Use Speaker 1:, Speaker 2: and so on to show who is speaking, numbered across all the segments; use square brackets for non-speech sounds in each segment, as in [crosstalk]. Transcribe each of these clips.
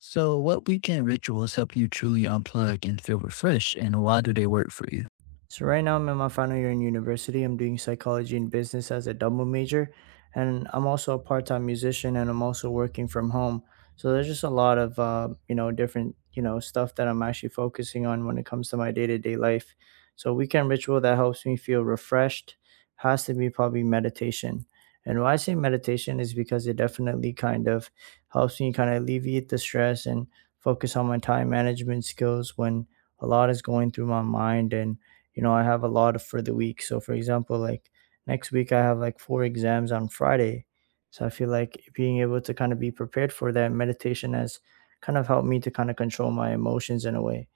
Speaker 1: So, what weekend rituals help you truly unplug and feel refreshed, and why do they work for you?
Speaker 2: So right now I'm in my final year in university. I'm doing psychology and business as a double major, and I'm also a part-time musician, and I'm also working from home. So there's just a lot of different stuff that I'm actually focusing on when it comes to my day-to-day life. So weekend ritual that helps me feel refreshed has to be probably meditation. And why I say meditation is because it definitely kind of helps me kind of alleviate the stress and focus on my time management skills when a lot is going through my mind and you know, I have a lot for the week. So, for example, like next week, I have like four exams on Friday. So I feel like being able to kind of be prepared for that, meditation has kind of helped me to kind of control my emotions in a way.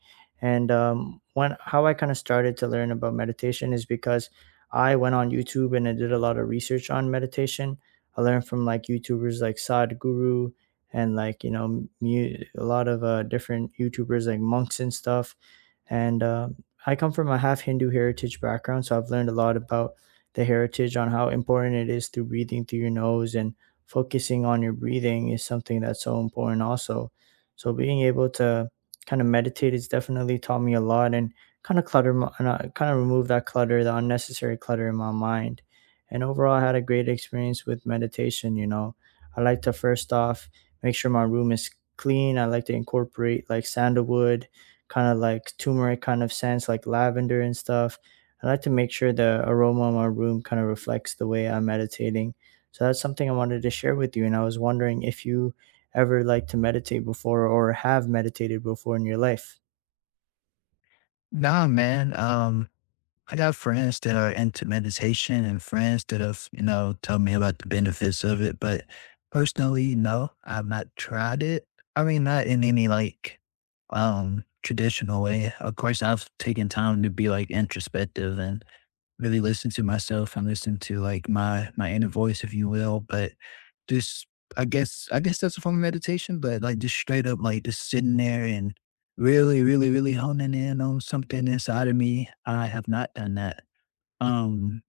Speaker 2: And when how I kind of started to learn about meditation is because I went on YouTube and I did a lot of research on meditation. I learned from like YouTubers like Sadhguru and like a lot of different YouTubers like monks and stuff. And I come from a half Hindu heritage background, so I've learned a lot about the heritage on how important it is, through breathing through your nose, and focusing on your breathing is something that's so important also. So being able to kind of meditate has definitely taught me a lot and kind of remove that clutter, the unnecessary clutter in my mind. And overall, I had a great experience with meditation. You know, I like to first off make sure my room is clean. I like to incorporate like sandalwood, kind of like turmeric kind of scents, like lavender and stuff. I like to make sure the aroma of my room kind of reflects the way I'm meditating. So that's something I wanted to share with you. And I was wondering if you ever like to meditate before or have meditated before in your life.
Speaker 1: Nah, man. I got friends that are into meditation and friends that have, you know, told me about the benefits of it. But personally, no, I've not tried it. I mean, not in any like traditional way. Of course, I've taken time to be like introspective and really listen to myself and listen to like my inner voice, if you will. But just I guess that's a form of meditation, but like just straight up like just sitting there and really, really, really honing in on something inside of me. I have not done that. Um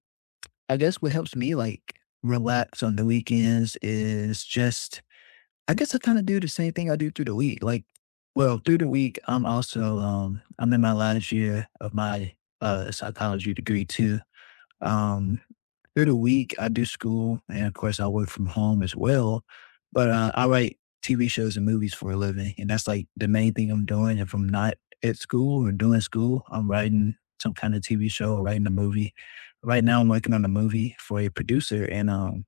Speaker 1: I guess what helps me like relax on the weekends is just I guess I kind of do the same thing I do through the week. Like well, through the week I'm also I'm in my last year of my psychology degree too. Um, Through the week, I do school, and of course, I work from home as well. But I write TV shows and movies for a living, and that's like the main thing I'm doing. If I'm not at school or doing school, I'm writing some kind of TV show or writing a movie. Right now, I'm working on a movie for a producer, and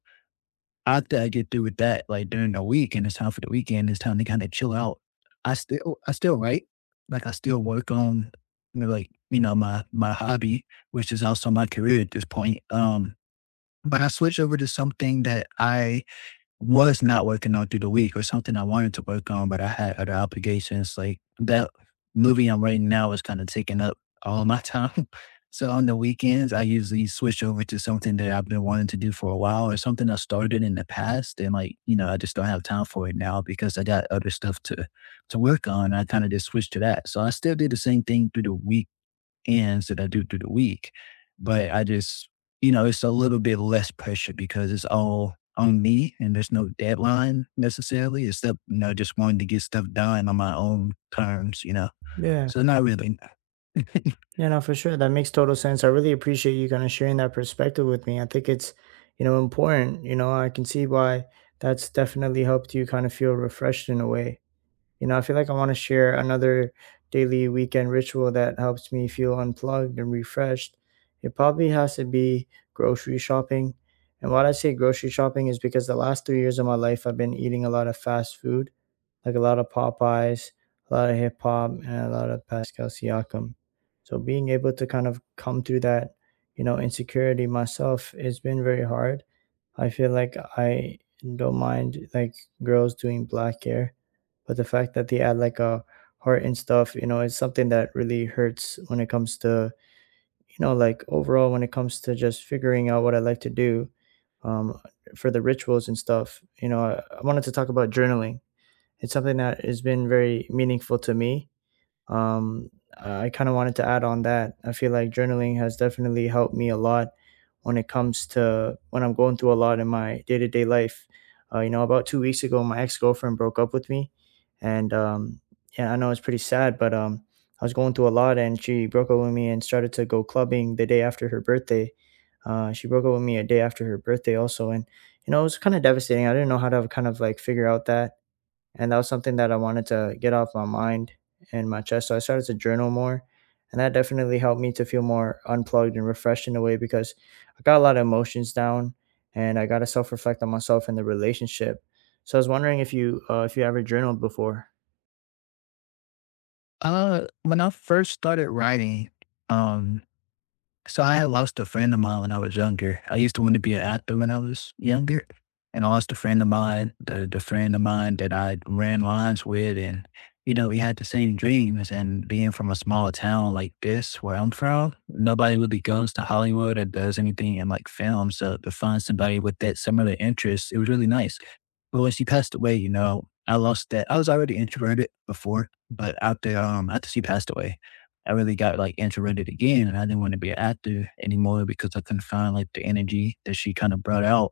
Speaker 1: after I get through with that, like during the week and it's time for the weekend, it's time to kind of chill out. I still write, like I still work on, you know, like you know my hobby, which is also my career at this point. But I switch over to something that I was not working on through the week or something I wanted to work on, but I had other obligations. Like that movie I'm writing now is kind of taking up all my time. [laughs] So on the weekends, I usually switch over to something that I've been wanting to do for a while or something I started in the past. And like, you know, I just don't have time for it now because I got other stuff to work on. I kind of just switched to that. So I still did the same thing through the week ends that I do through the week. But I just, you know, it's a little bit less pressure because it's all on me and there's no deadline necessarily, except, you know, just wanting to get stuff done on my own terms, you know.
Speaker 2: Yeah.
Speaker 1: So not really. [laughs]
Speaker 2: Yeah, no, for sure. That makes total sense. I really appreciate you kind of sharing that perspective with me. I think it's, you know, important. You know, I can see why that's definitely helped you kind of feel refreshed in a way. You know, I feel like I want to share another daily weekend ritual that helps me feel unplugged and refreshed. It probably has to be grocery shopping. And why I say grocery shopping is because the last 3 years of my life, I've been eating a lot of fast food, like a lot of Popeyes, a lot of hip hop, and a lot of Pascal Siakam. So being able to kind of come through that, you know, insecurity myself, it's been very hard. I feel like I don't mind like girls doing black hair, but the fact that they add like a heart and stuff, you know, it's something that really hurts when it comes to, you know, like overall when it comes to just figuring out what I like to do um, for the rituals and stuff. You know, I wanted to talk about journaling. It's something that has been very meaningful to me. Um, I kind of wanted to add on that. I feel like journaling has definitely helped me a lot when it comes to when I'm going through a lot in my day to day life. You know, about 2 weeks ago, my ex girlfriend broke up with me, and yeah, I know it's pretty sad, but I was going through a lot, and she broke up with me and started to go clubbing the day after her birthday. She broke up with me a day after her birthday, also, and you know, it was kind of devastating. I didn't know how to kind of like figure out that, and that was something that I wanted to get off my mind and my chest. So I started to journal more, and that definitely helped me to feel more unplugged and refreshed in a way, because I got a lot of emotions down, and I got to self reflect on myself and the relationship. So I was wondering if you ever journaled before.
Speaker 1: When I first started writing, um, so I had lost a friend of mine when I was younger. I used to want to be an actor when I was younger. And I lost a friend of mine, the friend of mine that I ran lines with. And, you know, we had the same dreams. And being from a small town like this, where I'm from, nobody really goes to Hollywood or does anything in like film. So to find somebody with that similar interest, it was really nice. But when she passed away, you know, I lost that. I was already introverted before, but after she passed away, I really got like introverted again, and I didn't want to be an actor anymore because I couldn't find like the energy that she kind of brought out.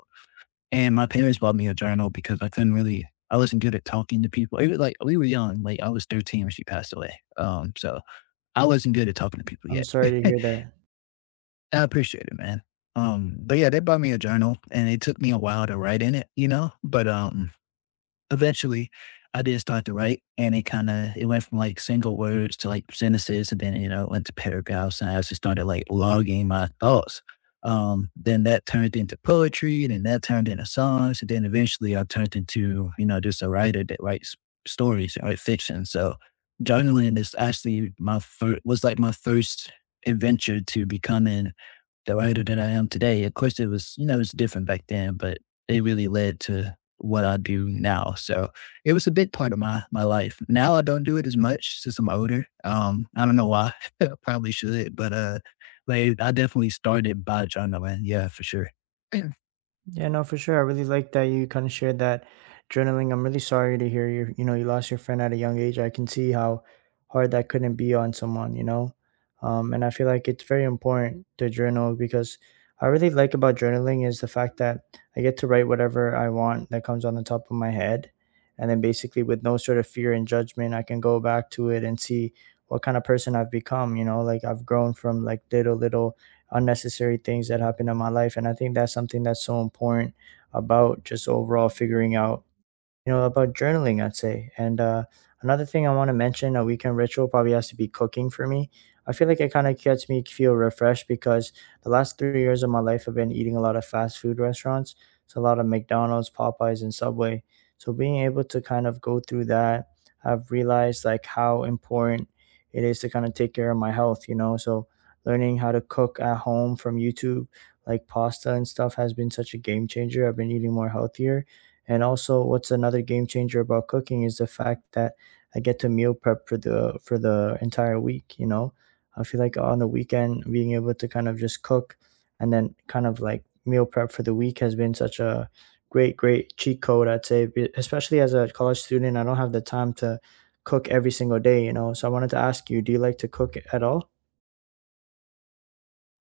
Speaker 1: And my parents bought me a journal because I couldn't really. I wasn't good at talking to people. It was like we were young. Like I was 13 when she passed away. So I wasn't good at talking to people
Speaker 2: I'm
Speaker 1: yet.
Speaker 2: sorry
Speaker 1: [laughs]
Speaker 2: to
Speaker 1: I
Speaker 2: hear that.
Speaker 1: appreciate it, man. But yeah, they bought me a journal and it took me a while to write in it, you know. But eventually I did start to write and it kind of, it went from like single words to like sentences and then, you know, it went to paragraphs and I just started like logging my thoughts. Then that turned into poetry and then that turned into songs. And then eventually I turned into, you know, just a writer that writes stories writes fiction. So journaling is actually my first, was like my first adventure to becoming that were older than I am today. Of course, it was, you know, it was different back then, but it really led to what I do now. So it was a big part of my life. Now I don't do it as much since I'm older. I don't know why. [laughs] I probably should, but like I definitely started by John Nolan. Yeah, for sure.
Speaker 2: Yeah, no, for sure. I really like that you kind of shared that journaling. I'm really sorry to hear you, you know, you lost your friend at a young age. I can see how hard that couldn't be on someone, you know? And I feel like it's very important to journal, because I really like about journaling is the fact that I get to write whatever I want that comes on the top of my head. And then basically with no sort of fear and judgment, I can go back to it and see what kind of person I've become, you know, like I've grown from like little, little unnecessary things that happen in my life, and I think that's something that's so important about just overall figuring out, you know, about journaling, I'd say. And Another thing I want to mention, a weekend ritual probably has to be cooking for me. I feel like it kind of gets me feel refreshed, because the last 3 years of my life I've been eating a lot of fast food restaurants. It's a lot of McDonald's, Popeyes, and Subway. So being able to kind of go through that, I've realized like how important it is to kind of take care of my health, you know. So learning how to cook at home from YouTube, like pasta and stuff, has been such a game changer. I've been eating more healthier, and also, what's another game changer about cooking is the fact that I get to meal prep for the entire week. You know, I feel like on the weekend being able to kind of just cook and then kind of like meal prep for the week has been such a great great cheat code, I'd say, especially as a college student, I don't have the time to cook every single day. You know, so I wanted to ask you, do you like to cook at all?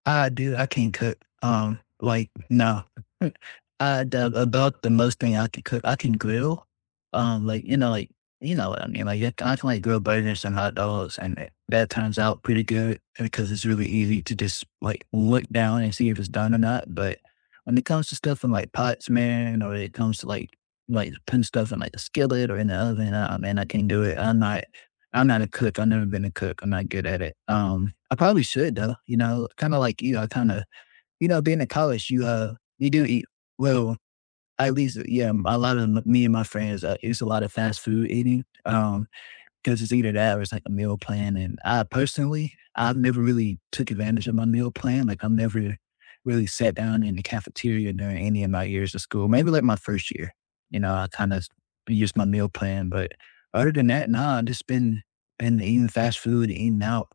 Speaker 1: I do. I can't cook. Like no. [laughs] I the about the most thing I can cook. I can grill. Like you know, like you know what I mean. Like I can like grill burgers and hot dogs, and that turns out pretty good because it's really easy to just like look down and see if it's done or not. But when it comes to stuff in like pots, man, or it comes to like putting stuff in like a skillet or in the oven, man, I can't do it. I'm not a cook. I've never been a cook. I'm not good at it. I probably should though. You know, kind of like you. I kind of, you know, being in college, you you do eat well. At least, yeah, a lot of me and my friends, it's a lot of fast food eating. 'Cause it's either that or it's like a meal plan, and I personally, I've never really took advantage of my meal plan, like, I've never really sat down in the cafeteria during any of my years of school, maybe, like, my first year, you know, I kinda used my meal plan, but other than that, nah, I've just been eating fast food, eating out,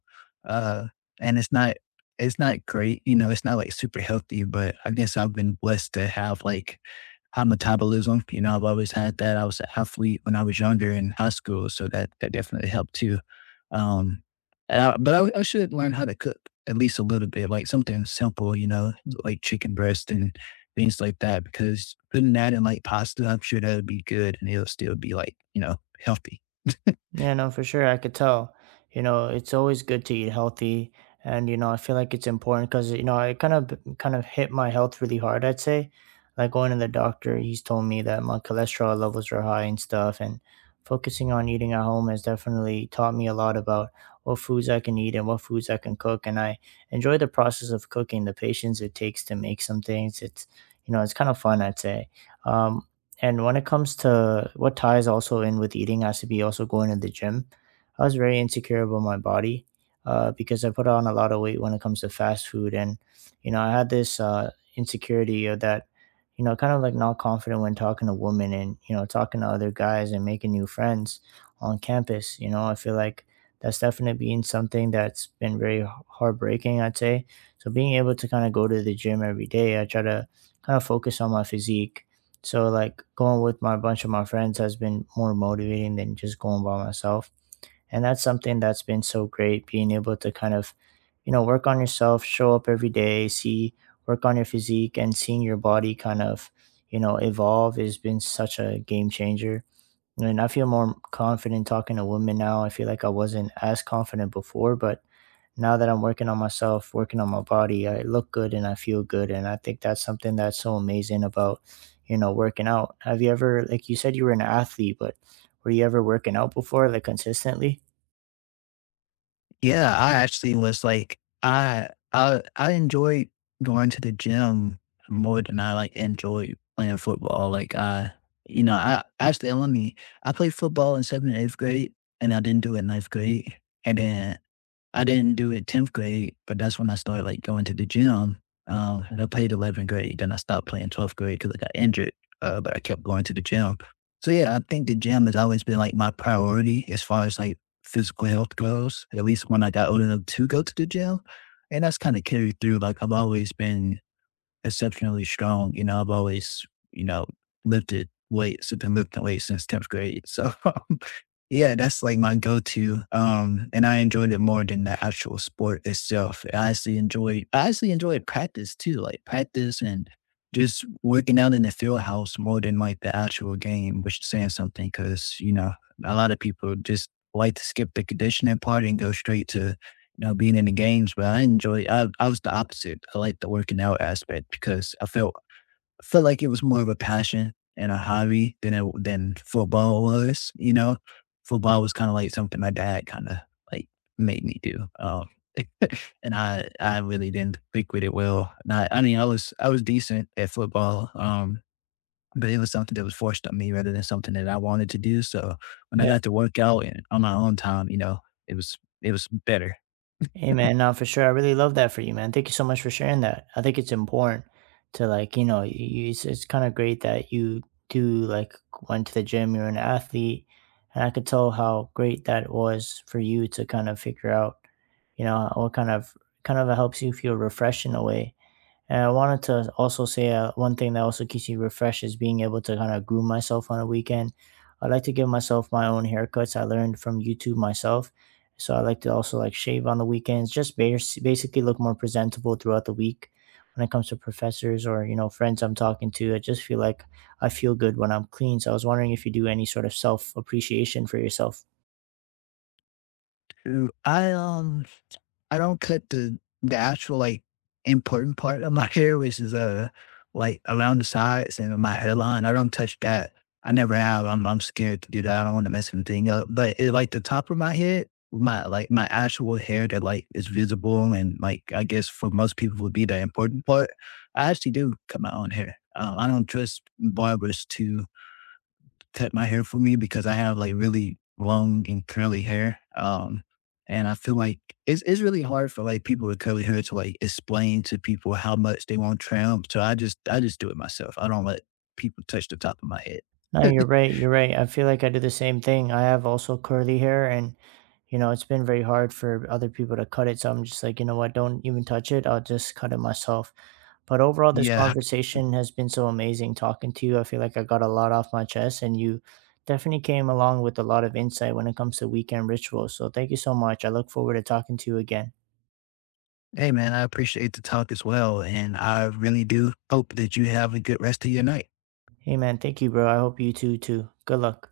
Speaker 1: uh, and it's not great, you know, it's not, like, super healthy, but I guess I've been blessed to have, like, high metabolism. You know, I've always had that. I was an athlete when I was younger in high school, so that definitely helped too. Um, and I should learn how to cook at least a little bit, like something simple, you know, like chicken breast and things like that. Because putting that in like pasta, I'm sure that would be good, and it'll still be like you know healthy. [laughs]
Speaker 2: Yeah, no, for sure. I could tell. You know, it's always good to eat healthy, and you know, I feel like it's important because you know, I kind of hit my health really hard, I'd say, like going to the doctor, he's told me that my cholesterol levels are high and stuff, and focusing on eating at home has definitely taught me a lot about what foods I can eat and what foods I can cook. And I enjoy the process of cooking, the patience it takes to make some things. It's you know, it's kind of fun, I'd say. Um, and when it comes to what ties also in with eating has to be also going to the gym. I was very insecure about my body because I put on a lot of weight when it comes to fast food. And, you know, I had this insecurity of that, you know, kind of like not confident when talking to women and, you know, talking to other guys and making new friends on campus. You know, I feel like that's definitely been something that's been very heartbreaking, I'd say. So being able to kind of go to the gym every day, I try to kind of focus on my physique, so like going with my bunch of my friends has been more motivating than just going by myself. And that's something that's been so great, being able to kind of, you know, work on yourself, show up every day, see work on your physique and seeing your body kind of, you know, evolve has been such a game changer. And I feel more confident talking to women now. I feel like I wasn't as confident before, but now that I'm working on myself, working on my body, I look good and I feel good. And I think that's something that's so amazing about, you know, working out. Have you ever, like you said, you were an athlete, but were you ever working out before, like consistently?
Speaker 1: Yeah, I actually was like, I enjoy going to the gym more than I like enjoy playing football. Like I, you know, I actually let me I played football in seventh and eighth grade, and I didn't do it in ninth grade. And then I didn't do it 10th grade, but that's when I started like going to the gym. And I played 11th grade. Then I stopped playing 12th grade because I got injured, but I kept going to the gym. So yeah, I think the gym has always been like my priority as far as like physical health goes, at least when I got old enough to go to the gym. And that's kind of carried through. Like I've always been exceptionally strong. You know, I've always, you know, lifted weights. I've been lifting weights since 10th grade. So [laughs] yeah, that's like my go-to. And I enjoyed it more than the actual sport itself. I actually enjoyed practice too, like practice and just working out in the field house more than like the actual game, which is saying something because, you know, a lot of people just like to skip the conditioning part and go straight to, you know, being in the games. But I was the opposite. I like the working out aspect because I felt like it was more of a passion and a hobby than it than football was, you know? Football was kinda like something my dad kinda, like, made me do, and I really didn't click with it well, not I mean, I was decent at football, but it was something that was forced on me rather than something that I wanted to do, so when I got to work out and on my own time, you know, it was it was better.
Speaker 2: Hey man, no, for sure. I really love that for you, man. Thank you so much for sharing that. I think it's important to like, you know, it's kind of great that you do like went to the gym, you're an athlete, and I could tell how great that was for you to kind of figure out, you know, what kind of helps you feel refreshed in a way. And I wanted to also say one thing that also keeps me refreshed is being able to kind of groom myself on a weekend. I like to give myself my own haircuts. I learned from YouTube myself. So I like to also like shave on the weekends, just basically look more presentable throughout the week. When it comes to professors or you know friends I'm talking to, I just feel like I feel good when I'm clean. So I was wondering if you do any sort of self appreciation for yourself.
Speaker 1: Ooh, I don't cut the actual like important part of my [laughs] hair, which is like around the sides and my hairline. I don't touch that. I never have. I'm scared to do that. I don't want to mess anything up. But it, like the top of my head, my like my actual hair that like is visible and like I guess for most people would be the important part. I actually do cut my own hair. I don't trust barbers to cut my hair for me because I have like really long and curly hair. And I feel like it's really hard for like people with curly hair to like explain to people how much they want trim. So I just do it myself. I don't let people touch the top of my
Speaker 2: No,
Speaker 1: head.
Speaker 2: you're right. You're right. I feel like I do the same thing. I have also curly hair, and you know, it's been very hard for other people to cut it. So I'm just like, you know what? Don't even touch it. I'll just cut it myself. But overall,
Speaker 1: [laughs]
Speaker 2: this
Speaker 1: Yeah.
Speaker 2: conversation has been so amazing talking to you. I feel like I got a lot off my chest, and you definitely came along with a lot of insight when it comes to weekend rituals. So thank you so much. I look forward to talking to you again.
Speaker 1: Hey man, I appreciate the talk as well. And I really do hope that you have a good rest of your night.
Speaker 2: Hey, man. Thank you, bro. I hope you too, too. Good luck.